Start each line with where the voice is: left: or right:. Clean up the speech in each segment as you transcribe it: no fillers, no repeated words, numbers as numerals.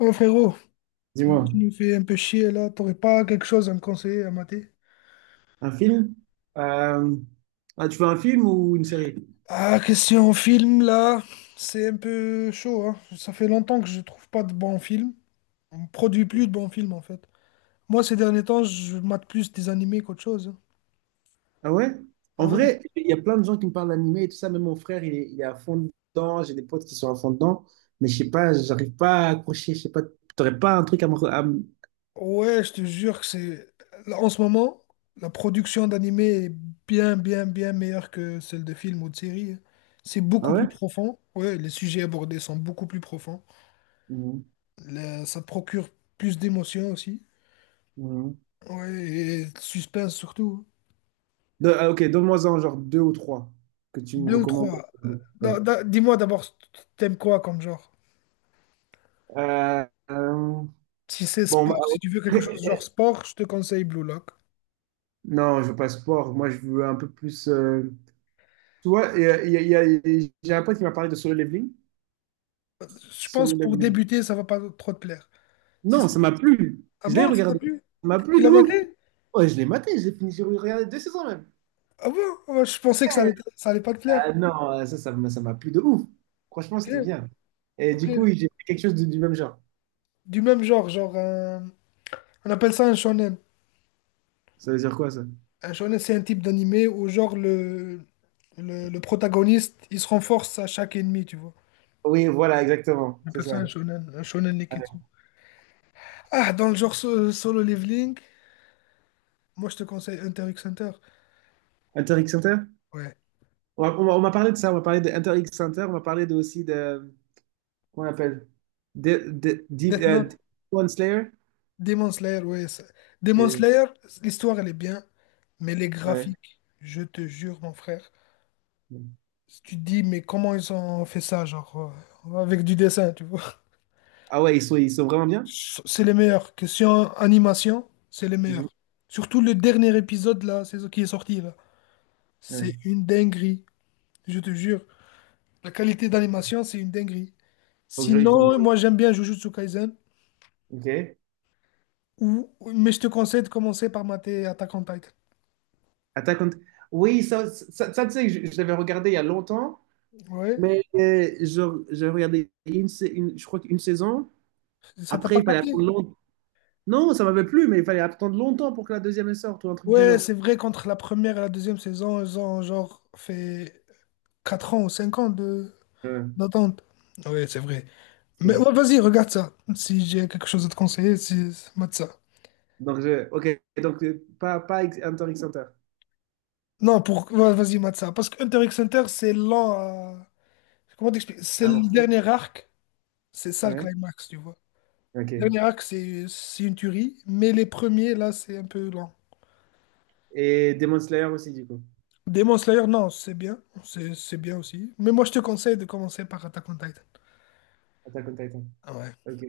left: Oh frérot,
right: Dis-moi,
left: tu me fais un peu chier là, t'aurais pas quelque chose à me conseiller à mater?
right: un film? Euh, Ah, tu veux un film ou une série?
left: Ah, question film là, c'est un peu chaud, hein. Ça fait longtemps que je trouve pas de bons films. On produit plus de bons films en fait. Moi ces derniers temps, je mate plus des animés qu'autre chose, hein.
right: Ah ouais? En
left: Ouais.
right: vrai, il y a plein de gens qui me parlent d'animé et tout ça. Même mon frère, il est à fond dedans. J'ai des potes qui sont à fond dedans. Mais je sais pas, j'arrive pas à accrocher. Je sais pas, t'aurais pas un truc
left: Ouais, je te jure que c'est. Là, en ce moment, la production d'animés est bien, bien, bien meilleure que celle de films ou de séries, hein. C'est
right: Ah
left: beaucoup plus
right: ouais?
left: profond. Ouais, les sujets abordés sont beaucoup plus profonds.
right: Mhm.
left: Ça procure plus d'émotions aussi.
right: Mhm.
left: Ouais, et de suspense surtout.
right: Ah, ok, donne-moi-en genre deux ou trois que tu me
left: Deux ou
right: recommandes.
left: trois.
right: Ouais.
left: Dis-moi d'abord, t'aimes quoi comme genre?
right: Euh, euh,
left: Si c'est
right: bon, bah,
left: sport, si tu veux quelque chose genre sport, je te conseille Blue Lock.
right: non, je veux pas sport. Moi, je veux un peu plus. Tu vois, et j'ai un pote qui m'a parlé de solo leveling.
left: Je pense
right: Solo
left: pour
right: leveling.
left: débuter, ça va pas trop te plaire. Si
right: Non,
left: c'est-
right: ça m'a plu.
left: ah
right: Je l'ai
left: bon, ça t'a
right: regardé.
left: plu?
right: Ça m'a
left: Tu
right: plu de
left: l'as
right: ouf.
left: maté?
right: Ouais, je l'ai maté, j'ai fini, j'ai regardé deux saisons même.
left: Ah bon? Ah ouais, je pensais que ça allait pas te plaire.
right: Ah non, ça m'a plu de ouf. Franchement, c'était
left: Ok,
right: bien. Et
left: ok.
right: du coup, j'ai fait quelque chose du même genre.
left: Du même genre, genre on appelle ça un shonen.
right: Ça veut dire quoi, ça?
left: Un shonen, c'est un type d'animé où genre le protagoniste, il se renforce à chaque ennemi, tu vois.
right: Oui, voilà, exactement.
left: On
right: C'est
left: appelle ça
right: ça.
left: un shonen Neketsu.
right: Ouais.
left: Ah, dans le genre Solo Leveling, moi je te conseille Hunter x Hunter.
right: Inter X Center?
left: Ouais.
right: On m'a parlé de ça, on m'a parlé de Inter X Center, on m'a parlé de, aussi de. Comment on appelle?
left: Death Note,
right: Deep One Slayer?
left: Demon Slayer, ouais. Demon
right: Que-
left: Slayer, l'histoire elle est bien, mais les
right: ouais.
left: graphiques, je te jure, mon frère. Si tu te dis, mais comment ils ont fait ça, genre, avec du dessin, tu vois.
right: Ah ouais, ils sont vraiment bien?
left: C'est les meilleurs. Question animation, c'est les
right: Mhm.
left: meilleurs. Surtout le dernier épisode là, c'est ce qui est sorti là.
right: Ouais.
left: C'est une dinguerie, je te jure. La qualité d'animation, c'est une dinguerie.
right: Il faut
left: Sinon,
right: que
left: moi j'aime bien Jujutsu Kaisen,
right: je... Ok.
left: mais je te conseille de commencer par mater Attack on Titan.
right: Attack on- Oui, ça, tu sais, je l'avais regardé il y a longtemps,
left: Ouais,
right: mais j'ai regardé je crois qu'une saison.
left: ça t'a
right: Après,
left: pas
right: il fallait attendre
left: capté?
right: longtemps. Non, ça m'avait plu, mais il fallait attendre longtemps pour que la deuxième elle sorte ou un truc du
left: Ouais,
right: genre.
left: c'est vrai qu'entre la première et la deuxième saison, ils ont genre fait 4 ans ou 5 ans de
right: Ouais,
left: d'attente. Ouais, c'est vrai. Mais
right: c'est-
left: ouais, vas-y, regarde ça. Si j'ai quelque chose à te conseiller, si, mate ça.
right: donc, ok, donc pas, Hunter x Hunter.
left: Non, pour, ouais, vas-y, mate ça. Parce que Hunter x Hunter, c'est lent à... Comment t'expliques? C'est
right: Ah,
left: le
right: Marseille.
left: dernier arc, c'est ça le
right: Ouais,
left: climax, tu vois.
right: ok.
left: Dernier acte, c'est une tuerie, mais les premiers, là, c'est un peu lent.
right: Et Demon Slayer aussi, du coup.
left: Demon Slayer, non, c'est bien, c'est bien aussi. Mais moi, je te conseille de commencer par Attack on Titan.
right: Attack on Titan.
left: Ah ouais,
right: Ok.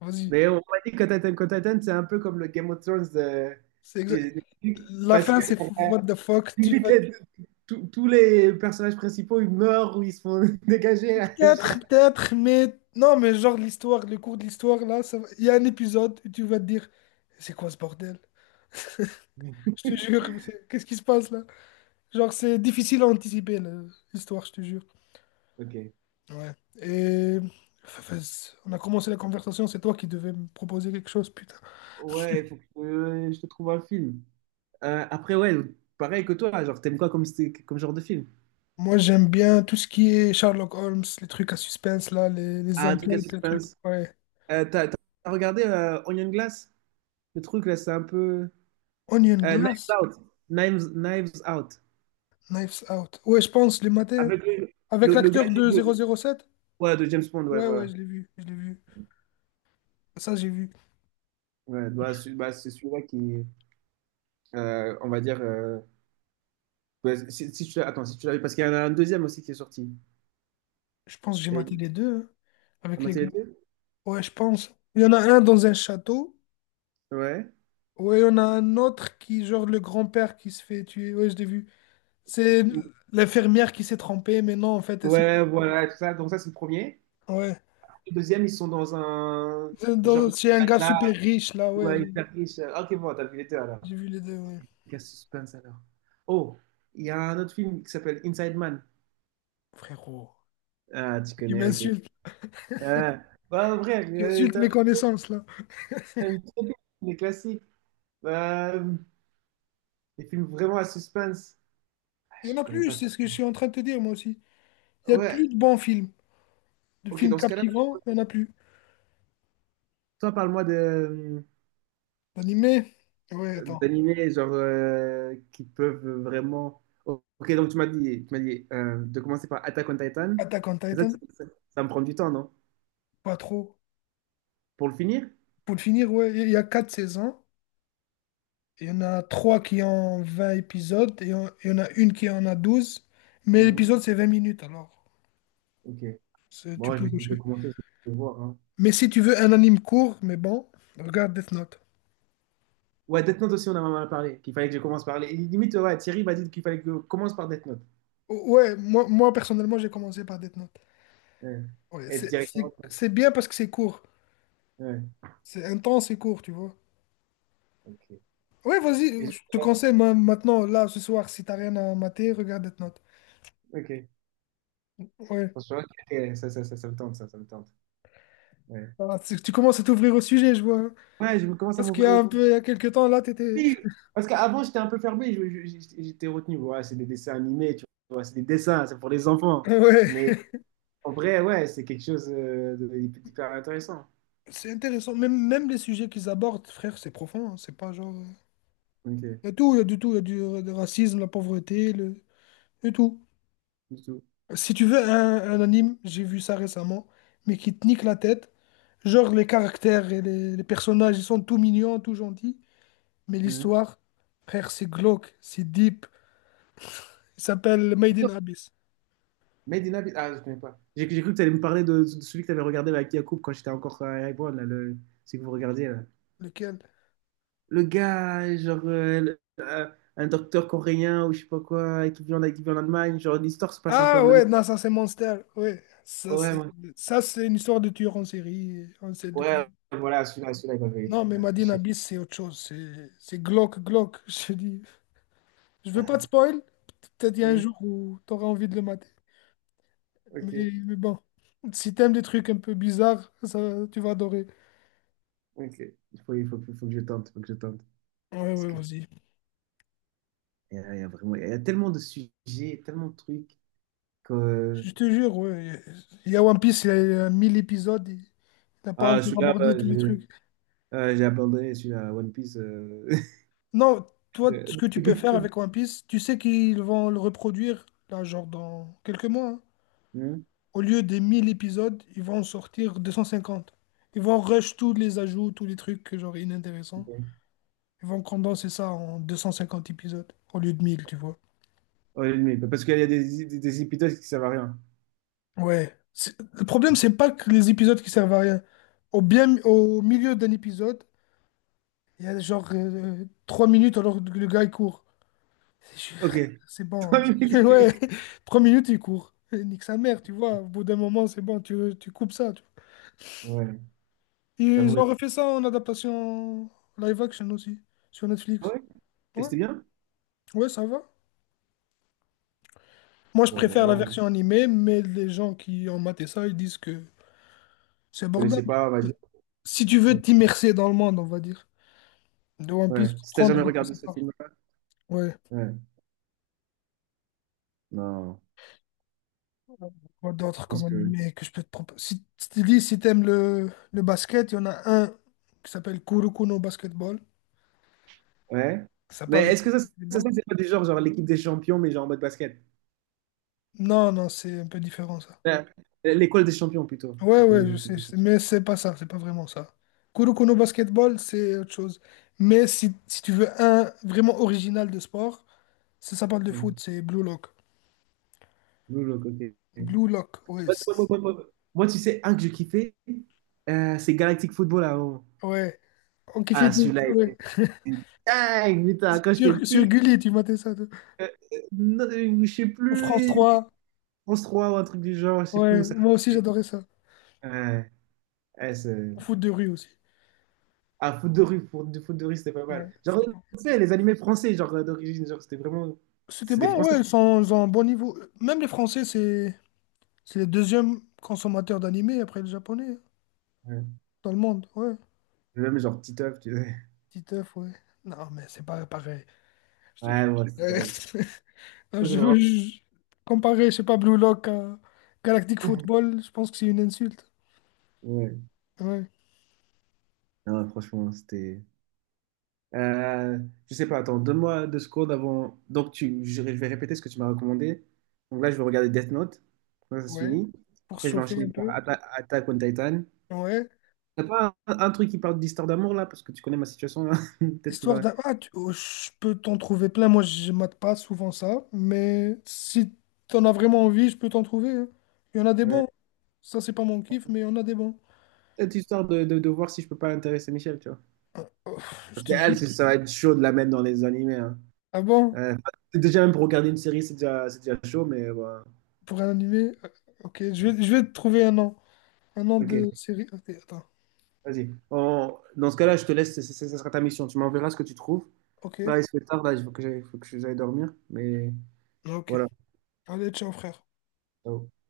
left: vas-y.
right: Mais on m'a dit que Attack on Titan, c'est un peu comme le Game of Thrones,
left: C'est exact.
right: des trucs,
left: La
right: parce
left: fin,
right: que
left: c'est what the fuck. Tu
right: limite,
left: vas
right: tous les personnages principaux, ils meurent ou ils se font dégager.
left: peut-être, peut-être, mais non, mais genre l'histoire, le cours de l'histoire, là, il y a un épisode où tu vas te dire, c'est quoi ce bordel? Je te jure, qu'est-ce qui se passe là? Genre, c'est difficile à anticiper, l'histoire, je te jure.
right: Ok.
left: Ouais. Et on a commencé la conversation, c'est toi qui devais me proposer quelque chose, putain.
right: Ouais, il faut que je te trouve un film. Après, ouais, pareil que toi, genre, t'aimes quoi comme, comme genre de film?
left: Moi, j'aime bien tout ce qui est Sherlock Holmes, les trucs à suspense, là, les
right: Ah, un truc à
left: enquêtes, les trucs.
right: suspense.
left: Ouais.
right: T'as regardé Onion Glass? Le truc, là, c'est un peu...
left: Onion
right: Knives
left: Glass,
right: Out. Knives Out.
left: Knives Out. Ouais, je pense, les matins, hein.
right: Avec
left: Avec
right: le gars
left: l'acteur
right: qui
left: de
right: joue...
left: 007?
right: Ouais, de James Bond, ouais,
left: Ouais, ouais,
right: voilà.
left: je l'ai vu, je l'ai vu. Ça, j'ai vu.
right: Ouais, bah, c'est, bah, c'est celui-là qui, on va dire, ouais, si, si tu l'as, attends, si tu l'as vu, parce qu'il y en a un deuxième aussi qui est sorti.
left: Je pense que j'ai maté
right: Et-
left: les deux, hein,
right: T'as
left: avec les
right: maté les
left: gars.
right: deux?
left: Ouais, je pense. Il y en a un dans un château.
right: Ouais.
left: Ouais, il y en a un autre qui, genre, le grand-père qui se fait tuer. Ouais, je l'ai vu. C'est l'infirmière qui s'est trompée, mais non, en fait, elle s'est... pas
right: Ouais,
left: trompée.
right: voilà, tout ça. Donc ça, c'est le premier.
left: Ouais.
right: Le deuxième, ils sont dans un
left: C'est
right: genre
left: dans-
right: de
left: c'est
right: truc
left: un
right: à
left: gars
right: glace,
left: super riche, là, ouais.
right: ouais,
left: J'ai
right: hyper riche. Ok, bon, t'as vu les deux alors.
left: j'ai vu les deux, ouais.
right: Quel suspense alors. Oh, il y a un autre film qui s'appelle Inside Man.
left: Frérot.
right: Ah, tu
left: Tu
right: connais, ok.
left: m'insultes.
right: Euh, bah, frère,
left: Tu insultes
right: t'as
left: mes connaissances, là.
right: t'as une trop les classiques. Bah, des films vraiment à suspense.
left: Il y en
right: Je
left: a
right: reconnais
left: plus,
right: pas.
left: c'est ce que je suis en train de te dire, moi aussi. Il y a
right: Ouais,
left: plus de bons films. De
right: ok,
left: films
right: dans ce cas-là,
left: captivants, il y en a plus.
right: toi, parle-moi de
left: D'animés, ouais, attends.
right: d'animés genre qui peuvent vraiment. Ok, donc tu m'as dit de commencer par Attack on Titan.
left: Attack on
right: Mais ça,
left: Titan,
right: ça me prend du temps, non?
left: pas trop.
right: Pour le finir?
left: Pour le finir, ouais, il y a 4 saisons. Il y en a trois qui ont 20 épisodes. Il y en a une qui en a 12. Mais
right: Mhm.
left: l'épisode, c'est 20 minutes, alors.
right: Ok.
left: Tu
right: Bon, je
left: peux
right: vais je vais
left: cocher.
right: commencer, je vais voir. Hein.
left: Mais si tu veux un anime court, mais bon, regarde Death Note.
right: Ouais, Death Note aussi, on en a parlé, qu'il fallait que je commence par les. Limite, ouais, Thierry m'a dit qu'il fallait que je commence par Death Note.
left: Ouais, moi personnellement, j'ai commencé par Death Note.
right: Ouais.
left: Ouais,
right: Et
left: c'est c'est-
right: directement. Ouais.
left: c'est bien parce que c'est court.
right: Ouais,
left: C'est intense et court, tu vois.
right: ok.
left: Ouais,
right: Et
left: vas-y,
right: je-
left: je te conseille maintenant, là, ce soir, si t'as rien à mater, regarde Death Note.
right: Ok.
left: Ouais,
right: Franchement, ok, ça me tente, ça me tente. Ouais.
left: ah, tu commences à t'ouvrir au sujet, je vois, hein.
right: Ouais, je me commence à
left: Parce qu'il y
right: m'ouvrir
left: a un
right: aussi.
left: peu, il y a quelques temps, là, t'étais...
right: Oui, parce qu'avant, j'étais un peu fermé, j'étais retenu. Ouais, c'est des dessins animés, tu vois, c'est des dessins, c'est pour les enfants. Mais
left: Ouais,
right: en vrai, ouais, c'est quelque chose d'hyper intéressant.
left: c'est intéressant. Même, même les sujets qu'ils abordent, frère, c'est profond, hein. C'est pas genre...
right: Ok,
left: Il y a tout, il y a du tout. Il y a du racisme, la pauvreté, le... et tout.
right: du tout.
left: Si tu veux un anime, j'ai vu ça récemment, mais qui te nique la tête. Genre les caractères et les personnages, ils sont tout mignons, tout gentils. Mais
right: Mhm.
left: l'histoire, frère, c'est glauque, c'est deep. Il s'appelle Made in
right: Donc,
left: Abyss.
right: Made in Abyss, ah, je connais pas. J'ai cru que tu allais me parler de celui que tu avais regardé avec Yacoub quand j'étais encore à Erevan, là, le, celui que vous regardiez, là.
left: Lequel?
right: Le gars, genre, un docteur coréen ou je sais pas quoi, qui vit en Allemagne, genre, l'histoire se passe un peu en
left: Ah
right: Allemagne.
left: ouais, non, ça c'est Monster. Ouais, ça
right: Ouais,
left: c'est
right: ouais.
left: ça c'est une histoire de tueur en série. On sait de...
right: Ouais, voilà, celui-là, il m'avait
left: Non,
right: il
left: mais
right: m'avait
left: Made
right: fait
left: in
right: chier.
left: Abyss, c'est autre chose. C'est glauque, glauque. Je te dis, je veux pas te spoil. Peut-être il y a un
right: Oui,
left: jour où tu auras envie de le mater.
right: ok,
left: Mais bon, si t'aimes des trucs un peu bizarres, ça, tu vas adorer.
right: ok. Il faut que je tente, il faut que je tente.
left: Ouais,
right: Parce
left: ouais,
right: que
left: vas-y.
right: il y a vraiment, il y a tellement de sujets, tellement de trucs que...
left: Je te jure, ouais. Il y a One Piece, il y a 1 000 épisodes, et t'as pas
right: Ah,
left: encore
right: celui-là, bah,
left: abordé tous les trucs.
right: j'ai abandonné celui-là, One Piece.
left: Non, toi, ce que tu peux faire avec One Piece, tu sais qu'ils vont le reproduire, là, genre dans quelques mois, hein.
right: Hein.
left: Au lieu des 1 000 épisodes, ils vont en sortir 250. Ils vont rush tous les ajouts, tous les trucs, genre inintéressants.
right: Ok.
left: Ils vont condenser ça en 250 épisodes, au lieu de 1 000, tu vois.
right: Oh, l'ennemi, parce qu'il y a des épisodes qui servent à rien.
left: Ouais. Le problème, c'est pas que les épisodes qui servent à rien. Au milieu d'un épisode, il y a genre 3 minutes alors que le gars il court. Je suis
right: Ok,
left: frère, c'est bon,
right: trois
left: hein.
right: minutes.
left: Ouais,
right: Ok.
left: 3 minutes il court. Eh, nique sa mère, tu vois. Au bout d'un moment, c'est bon, tu coupes ça, tu vois.
right: Ouais,
left: Ils
right: j'avoue.
left: ont refait ça en adaptation live action aussi, sur
right: Ah
left: Netflix.
right: ouais, et
left: Ouais,
right: c'était bien?
left: ouais, ça va. Moi, je
right: Bon, bon,
left: préfère la version
right: bon.
left: animée, mais les gens qui ont maté ça, ils disent que c'est
right: Je connaissais
left: abordable.
right: pas, vas-y.
left: Si tu veux t'immerser dans le monde, on va dire. De One
right: Ouais,
left: Piece,
right: si t'as
left: comprendre
right: jamais
left: de quoi
right: regardé
left: ça
right: ce
left: parle.
right: film-là,
left: Ouais,
right: ouais, non,
left: quoi
right: je
left: d'autre comme
right: pense que.
left: animé que je peux te proposer? Si tu dis, si t'aimes le basket, il y en a un qui s'appelle Kuroko no Basketball.
right: Ouais.
left: Ça
right: Mais
left: parle de
right: est-ce que ça,
left: basketball.
right: c'est pas du genre, genre l'équipe des champions, mais genre en mode basket?
left: Non, non, c'est un peu différent ça.
right: Euh, L'école des champions plutôt.
left: Ouais,
right: Donc,
left: ouais,
right: L'équipe des
left: je sais,
right: champions.
left: mais c'est pas ça, c'est pas vraiment ça. Kuroko no Basketball, c'est autre chose. Mais si tu veux un vraiment original de sport, ça parle de
right: Ouais.
left: foot, c'est Blue Lock.
right: Blue Lock, ok.
left: Blue Lock, ouais.
right: Moi, moi, moi, moi, tu sais, un que j'ai kiffais, c'est Galactic Football avant.
left: Ouais, on kiffait
right: Ah,
left: tout.
right: celui-là, il
left: Ouais.
right: était dingue, putain. Quand j'étais
left: Sur
right: petit,
left: Gulli, tu matais ça, toi.
right: euh, non, je sais
left: Ou France
right: plus,
left: 3.
right: France 3 ou un truc du genre, je sais plus où
left: Ouais,
right: ça
left: moi aussi
right: passait.
left: j'adorais ça.
right: Ouais, ouais,
left: Au foot de rue aussi.
right: ah, foot de rue, pour du foot de rue, c'était pas mal.
left: Ouais,
right: Genre,
left: c'était bon.
right: tu sais, les animés français, genre d'origine, genre, c'était vraiment.
left: C'était
right: C'est des
left: bon, ouais,
right: Français.
left: ils ont un bon niveau. Même les Français, c'est les deuxièmes consommateurs d'animés après les Japonais, hein,
right: Ouais.
left: dans le monde. Ouais,
right: Même genre Titeuf, tu sais.
left: petit œuf, ouais. Non, mais c'est pas pareil. Je te jure.
right: Ouais, ouais, c'est
left: Ouais.
right: drôle.
left: Non,
right: Ça, c'est
left: je veux
right: vraiment-
left: comparer, je sais pas, Blue Lock à Galactic Football, je pense que c'est une insulte.
right: Ouais.
left: Ouais.
right: Non, franchement, c'était. Euh, je sais pas, attends, donne-moi deux secondes avant. Donc, je vais répéter ce que tu m'as recommandé. Donc là, je vais regarder Death Note. Quand ça se
left: Ouais.
right: finit.
left: Pour se
right: Après, je vais
left: chauffer
right: enchaîner
left: un
right: par
left: peu.
right: Attack on Titan.
left: Ouais.
right: T'as pas un truc qui parle d'histoire d'amour là? Parce que tu connais ma situation là. Peut-être qu'il
left: Histoire
right: va.
left: d'un... Ah, oh, je peux t'en trouver plein. Moi, je mate pas souvent ça. Mais si t'en as vraiment envie, je peux t'en trouver, hein. Il y en a des
right: Ouais.
left: bons. Ça, c'est pas mon kiff, mais il y en a des bons.
right: Cette histoire de, voir si je peux pas intéresser Michel, tu vois.
left: Oh, je
right: Parce que
left: te jure.
right: elle, ça va être chaud de la mettre dans les animés. Hein.
left: Ah bon?
right: Euh, déjà, même pour regarder une série, c'est déjà chaud, mais. Voilà.
left: Pour un animé? Ok, je vais te trouver un nom. Un nom
right: Ok,
left: de série. Ok, attends.
right: vas-y. Dans ce cas-là, je te laisse, ça sera ta mission. Tu m'enverras ce que tu trouves.
left: Ok.
right: Là, il se fait tard, là, il faut que j'aille dormir. Mais
left: Ok.
right: voilà.
left: Allez, ciao, frère.
right: Ciao.